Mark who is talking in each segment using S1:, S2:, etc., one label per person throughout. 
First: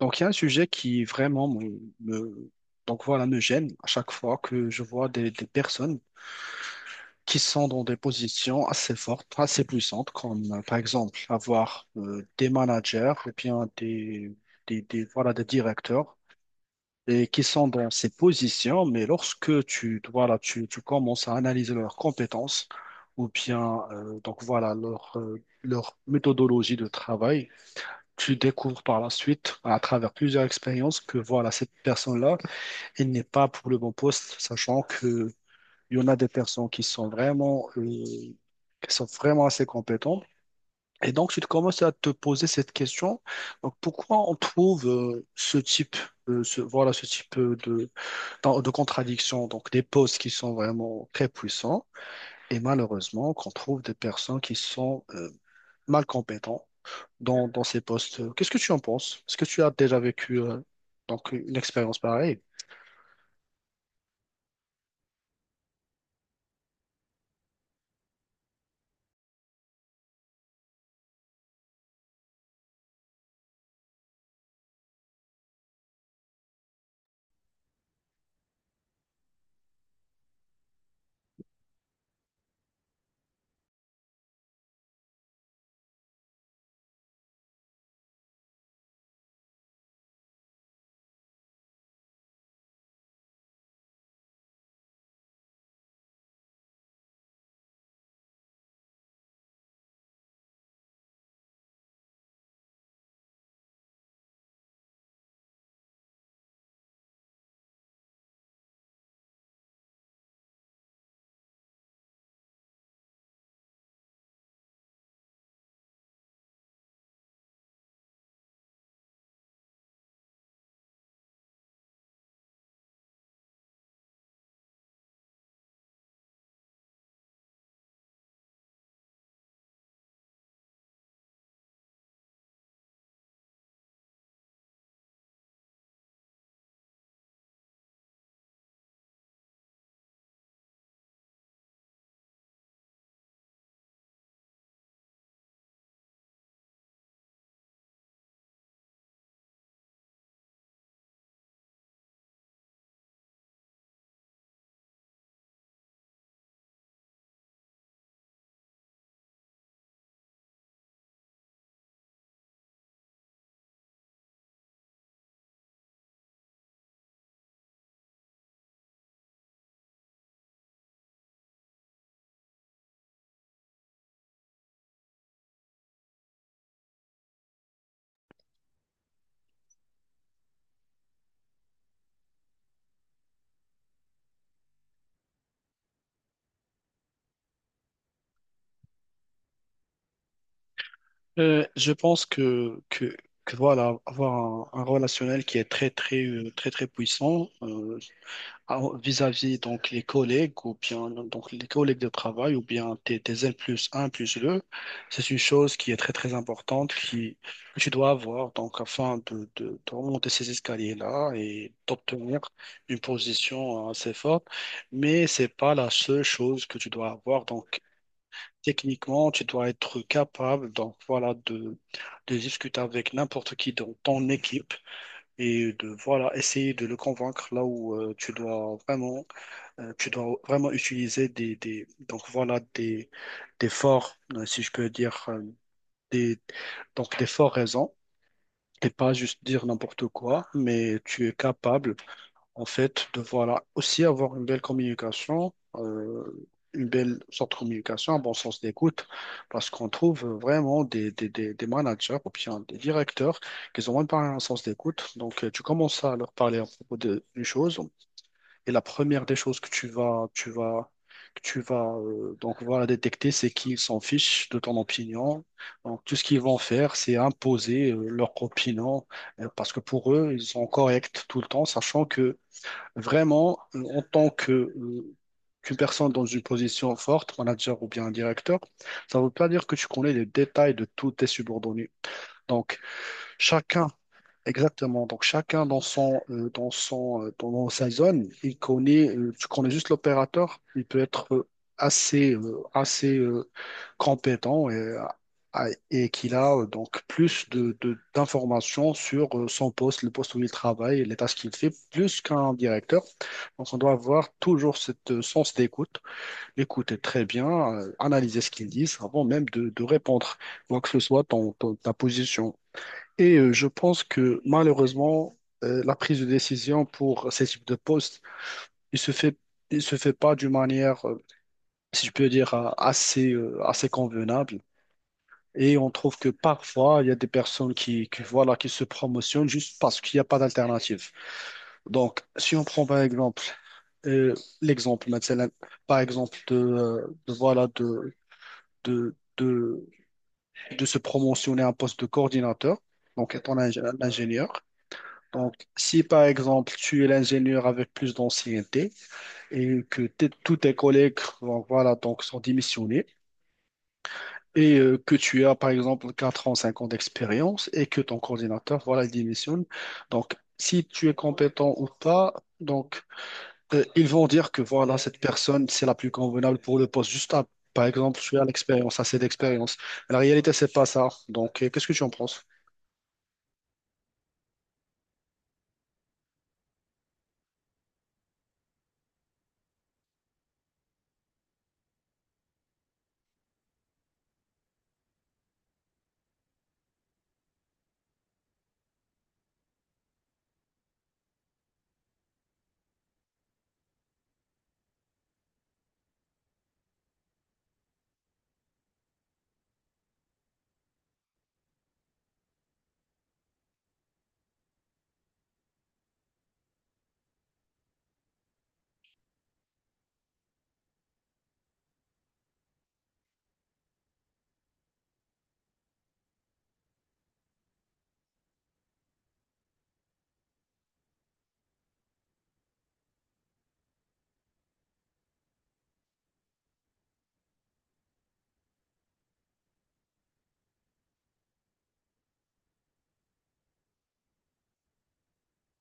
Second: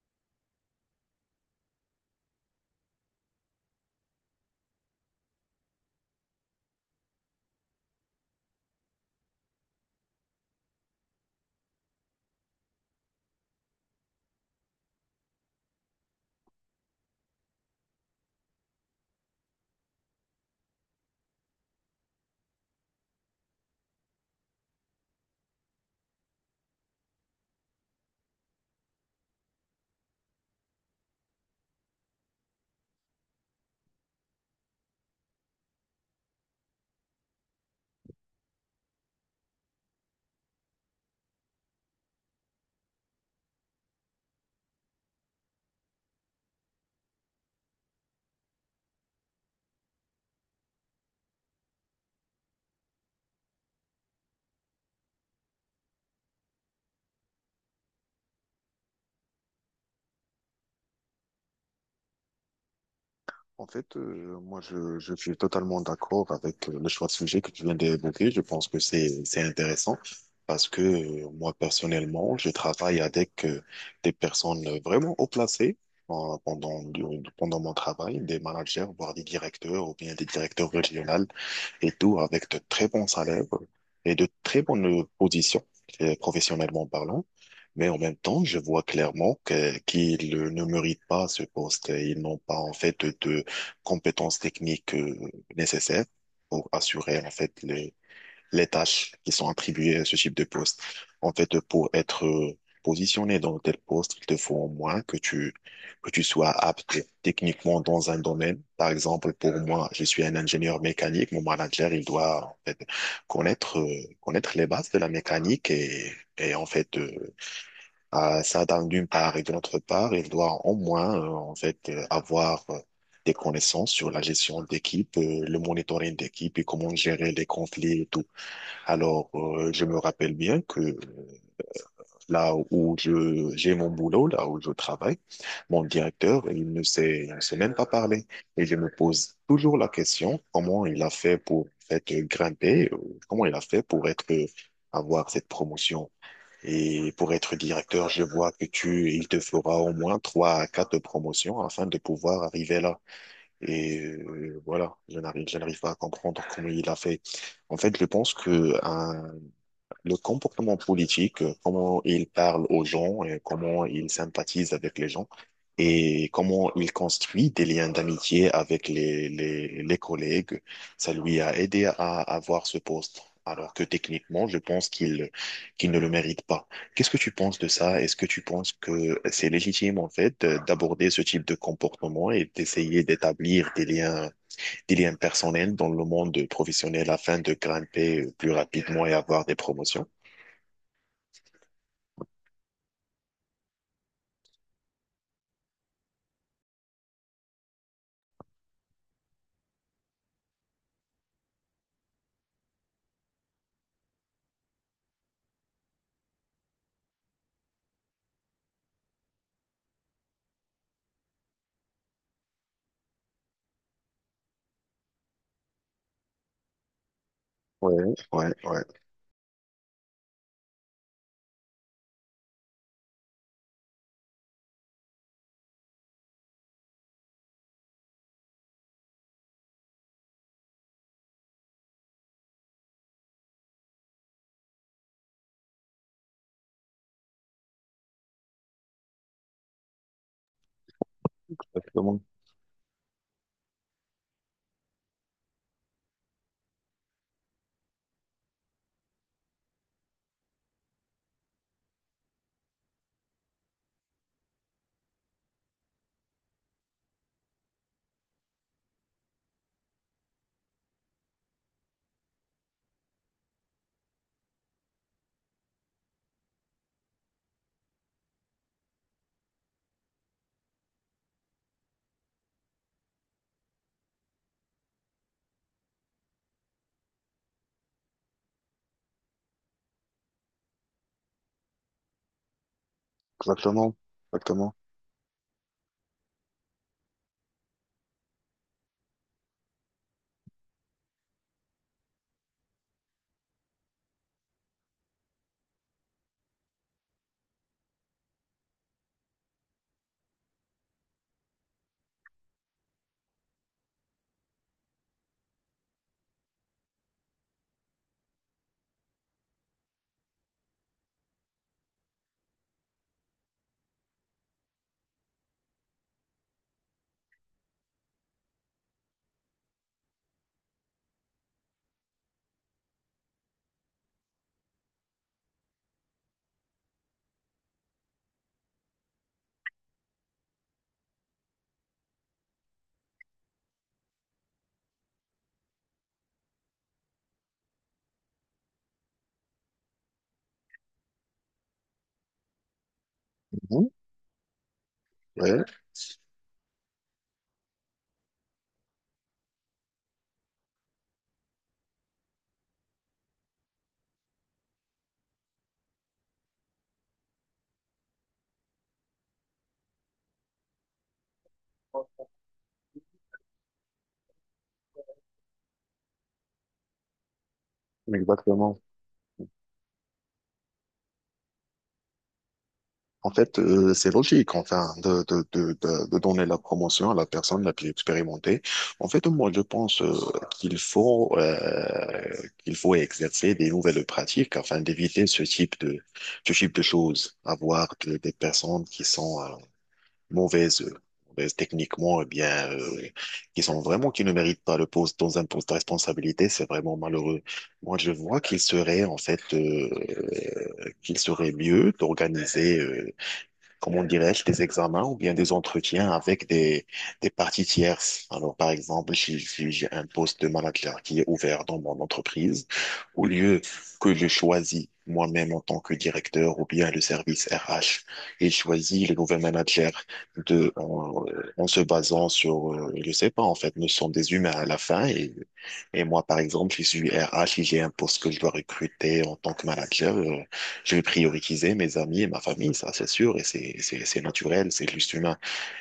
S1: Donc, il y a un sujet qui vraiment me gêne à chaque fois que je vois des personnes qui sont dans des positions assez fortes, assez puissantes, comme par exemple avoir des managers ou bien des directeurs et qui sont dans ces positions, mais lorsque tu commences à analyser leurs compétences ou bien leur méthodologie de travail, tu découvres par la suite, à travers plusieurs expériences, que voilà, cette personne-là, elle n'est pas pour le bon poste, sachant que il y en a des personnes qui sont vraiment, qui sont vraiment assez compétentes. Et donc, tu te commences à te poser cette question. Donc, pourquoi on trouve ce type, ce type de contradiction, donc des postes qui sont vraiment très puissants, et malheureusement qu'on trouve des personnes qui sont mal compétentes dans ces postes. Qu'est-ce que tu en penses? Est-ce que tu as déjà vécu donc une expérience pareille?
S2: En fait, moi, je suis totalement d'accord avec le choix de sujet que tu viens d'évoquer. Je pense que c'est intéressant parce que moi, personnellement, je travaille avec des personnes vraiment haut placées euh, pendant, pendant mon travail, des managers, voire des directeurs ou bien des directeurs régionaux et tout avec de très bons salaires et de très bonnes positions, professionnellement parlant. Mais en même temps, je vois clairement qu'ils ne méritent pas ce poste. Ils n'ont pas, en fait, de compétences techniques, nécessaires pour assurer, en fait, les tâches qui sont attribuées à ce type de poste. En fait, pour être positionné dans tel poste, il te faut au moins que tu sois apte techniquement dans un domaine. Par exemple, pour moi, je suis un ingénieur mécanique. Mon manager, il doit en fait, connaître, connaître les bases de la mécanique et en fait, à ça d'une part et de l'autre part, il doit au moins en fait, avoir des connaissances sur la gestion d'équipe, le monitoring d'équipe et comment gérer les conflits et tout. Alors, je me rappelle bien que là où je j'ai mon boulot, là où je travaille, mon directeur, il ne sait même pas parler. Et je me pose toujours la question, comment il a fait pour être grimper, comment il a fait pour être avoir cette promotion. Et pour être directeur, je vois il te fera au moins trois à quatre promotions afin de pouvoir arriver là. Et voilà, je n'arrive pas à comprendre comment il a fait. En fait, je pense que le comportement politique, comment il parle aux gens, et comment il sympathise avec les gens et comment il construit des liens d'amitié avec les collègues. Ça lui a aidé à avoir ce poste, alors que techniquement, je pense qu'il ne le mérite pas. Qu'est-ce que tu penses de ça? Est-ce que tu penses que c'est légitime, en fait, d'aborder ce type de comportement et d'essayer d'établir des liens personnels dans le monde professionnel afin de grimper plus rapidement et avoir des promotions?
S1: Je pense que voilà, avoir un relationnel qui est très très puissant, alors, vis-à-vis donc les collègues ou bien donc les collègues de travail ou bien tes N+1, N+2, c'est une chose qui est très très importante que tu dois avoir donc afin de remonter ces escaliers-là et d'obtenir une position assez forte. Mais c'est pas la seule chose que tu dois avoir. Donc
S2: Ouais, ouais, ouais.
S1: techniquement, tu dois être capable donc voilà de discuter avec n'importe qui dans ton équipe et de voilà essayer de le convaincre là où tu dois vraiment utiliser des donc voilà des forts, si je peux dire, des, donc des forts raisons. Et pas juste dire n'importe quoi, mais tu es capable,
S2: Exactement.
S1: en fait, de voilà aussi avoir une belle communication, une belle sorte de communication, un bon sens d'écoute, parce qu'on trouve vraiment des managers ou bien des directeurs qui ont même pas un sens d'écoute. Donc, tu commences à leur parler à propos d'une chose, et la première des choses que tu vas, que tu vas donc voilà détecter, c'est qu'ils s'en fichent de ton opinion. Donc tout ce qu'ils vont faire, c'est imposer leur opinion, parce que pour eux, ils sont corrects tout le temps, sachant que vraiment en tant que qu'une personne dans une position forte, manager ou bien un directeur, ça ne veut pas dire que tu connais les détails de tous tes subordonnés. Donc, chacun.
S2: Exactement. Exactement.
S1: Exactement. Donc chacun dans son dans son dans sa zone, il connaît tu connais juste l'opérateur, il peut être assez compétent et qu'il a donc plus d'informations sur son poste, le poste où il travaille, et les tâches qu'il fait, plus qu'un directeur. Donc on doit avoir toujours cette sens d'écoute, écouter très bien, analyser ce qu'ils disent avant même de répondre, quoi que ce soit ta position. Et je pense que malheureusement, la prise de décision pour ces types de postes, il se fait, il se fait pas d'une manière, si je peux dire, assez convenable. Et on trouve que parfois, il y a des personnes qui voilà, qui se promotionnent juste parce qu'il n'y a pas d'alternative. Donc, si on prend par exemple euh, l'exemple, maintenant, par exemple, de, voilà, de, de, de se promotionner à un poste de coordinateur, donc étant un
S2: Mhm.
S1: un ingénieur. Donc,
S2: Ouais,
S1: si par exemple tu es l'ingénieur avec plus d'ancienneté et que tous tes collègues donc, voilà, donc, sont démissionnés et que tu as par exemple 4 ans, 5 ans d'expérience et que ton coordinateur voilà, il démissionne, donc si tu es compétent ou pas, donc ils vont dire que voilà, cette personne c'est la plus convenable pour le poste. Par exemple, tu as
S2: exactement.
S1: l'expérience, assez d'expérience. La réalité, c'est pas ça. Donc, qu'est-ce que tu en penses?
S2: En fait, c'est logique, enfin, de donner la promotion à la personne la plus expérimentée. En fait, moi, je pense qu'il faut euh, qu'il faut exercer des nouvelles pratiques afin d'éviter ce type de choses, avoir des personnes qui sont mauvaises, mauvaises techniquement, eh bien, qui sont vraiment qui ne méritent pas le poste dans un poste de responsabilité, c'est vraiment malheureux. Moi, je vois qu'il serait en fait qu'il serait mieux d'organiser. Comment dirais-je, des examens ou bien des entretiens avec des parties tierces. Alors, par exemple, si j'ai un poste de manager qui est ouvert dans mon entreprise, au lieu que je choisis moi-même en tant que directeur ou bien le service RH, et je choisis le nouvel manager de, en, en se basant sur, je sais pas, en fait, nous sommes des humains à la fin et moi, par exemple, si je suis RH et j'ai un poste que je dois recruter en tant que manager. Je vais prioriser mes amis et ma famille, ça c'est sûr, et c'est naturel, c'est juste humain.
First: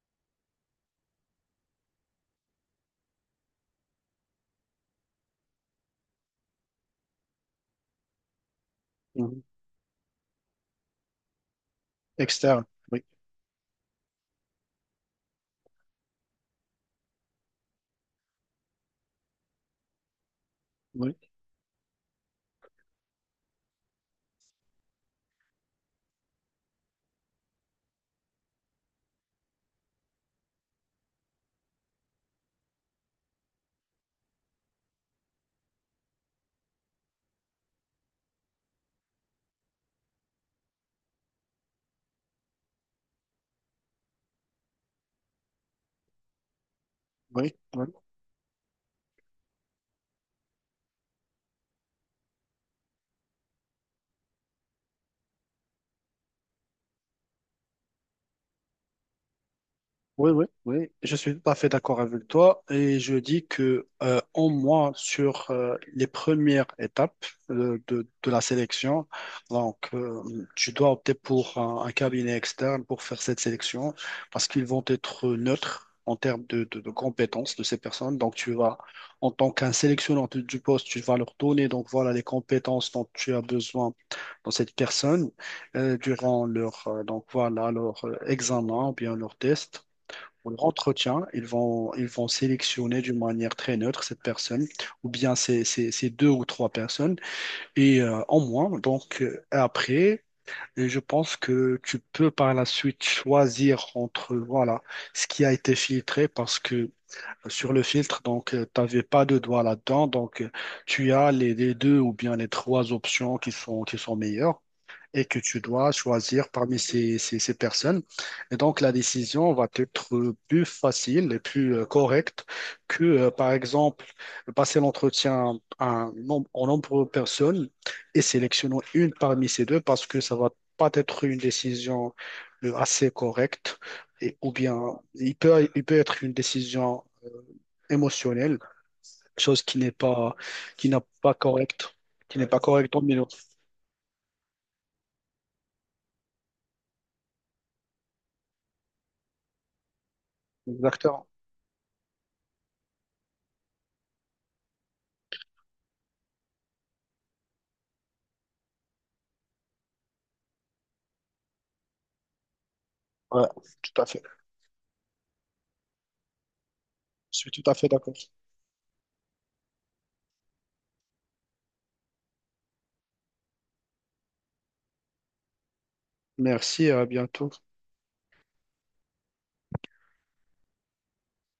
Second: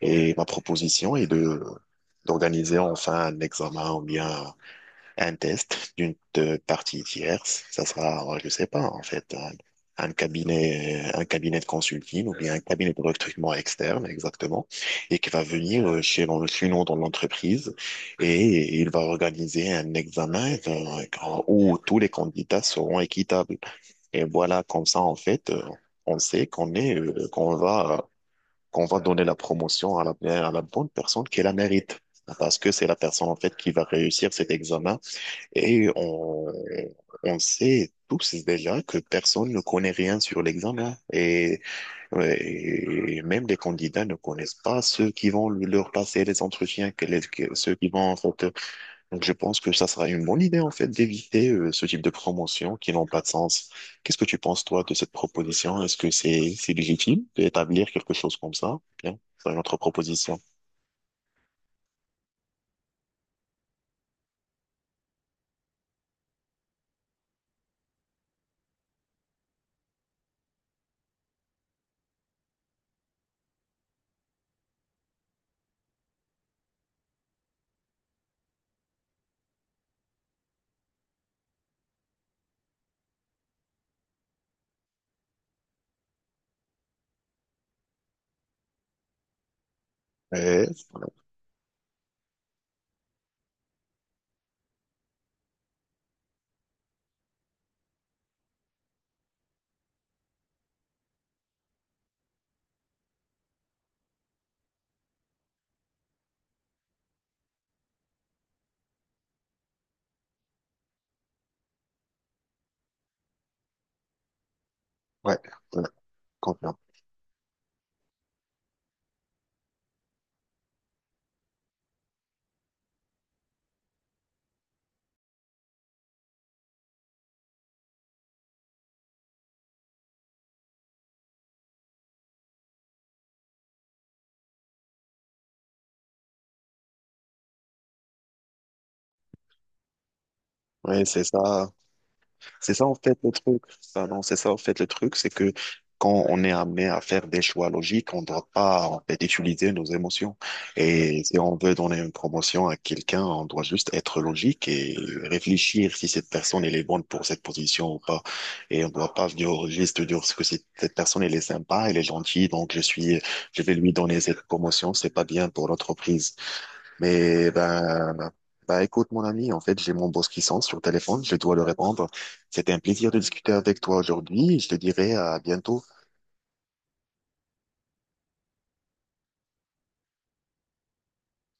S2: Et ma proposition est de d'organiser enfin un examen ou bien un test d'une partie tierce. Ça sera, je sais pas, en fait,
S1: Mhm.
S2: un cabinet de consulting ou bien un
S1: Externe.
S2: cabinet de
S1: Oui,
S2: recrutement externe, exactement, et qui va venir chez nous dans l'entreprise et il va organiser un examen
S1: oui,
S2: où tous les candidats seront équitables. Et voilà, comme ça, en fait, on sait qu'on va donner la promotion à à la bonne personne qui la mérite. Parce que c'est la personne, en fait, qui va réussir cet examen. Et on sait tous déjà que personne ne connaît rien sur l'examen. Et même les candidats ne connaissent pas ceux qui vont leur passer les entretiens,
S1: oui,
S2: ceux
S1: oui.
S2: qui vont, en fait, donc je pense que ça sera une bonne idée en fait d'éviter ce type de promotion qui n'ont pas de sens. Qu'est-ce que tu penses toi de cette proposition? Est-ce que c'est légitime d'établir quelque chose comme ça? Bien, c'est une autre
S1: Oui,
S2: proposition.
S1: oui, oui, je suis tout à fait d'accord avec toi et je dis que au moins sur les premières étapes de la sélection, donc euh, tu dois opter pour un cabinet externe pour faire cette sélection parce qu'ils vont être neutres en termes de compétences de ces personnes. Donc tu vas, en tant qu'un sélectionneur du poste, tu vas leur donner donc voilà les compétences dont tu as besoin dans cette personne durant leur donc voilà leur examen ou bien leur test pour leur
S2: Ouais, ouais,
S1: entretien, ils vont sélectionner d'une manière très neutre cette personne, ou bien ces deux ou trois personnes, et en moins. Donc, et je pense que tu peux par la suite choisir entre, voilà, ce qui a été filtré, parce que sur le filtre, donc, tu n'avais pas de doigt là-dedans, donc, tu as les deux ou bien les trois options qui sont meilleures et
S2: ouais,
S1: que tu
S2: ouais,
S1: dois choisir
S2: confirme.
S1: parmi ces personnes. Et donc, la décision va être plus facile et plus correcte que, par exemple, passer l'entretien à un nombre, en nombre de personnes et sélectionner une parmi ces deux parce que ça va pas être une décision assez correcte et, ou bien il peut être une décision émotionnelle, chose qui n'a
S2: Ouais, c'est
S1: pas
S2: ça.
S1: correcte, qui n'est pas
S2: C'est ça
S1: correcte
S2: en
S1: dans le
S2: fait
S1: milieu.
S2: le truc. Ça, non, c'est ça en fait le truc, c'est que quand on est amené à faire des choix logiques, on ne doit pas en fait utiliser nos émotions. Et
S1: Exactement.
S2: si on veut donner une promotion à quelqu'un, on doit juste être logique et réfléchir si cette personne elle est bonne pour cette position ou pas. Et on ne doit pas venir au registre de dire que cette personne elle est sympa, elle est gentille, je vais lui donner cette promotion. C'est pas bien pour l'entreprise.
S1: Je suis
S2: Mais
S1: tout à fait d'accord.
S2: ben, bah écoute mon ami, en fait j'ai mon boss qui sonne sur le téléphone, je dois le répondre. C'était un plaisir de discuter avec toi aujourd'hui. Je te dirai à bientôt.
S1: Merci et à bientôt.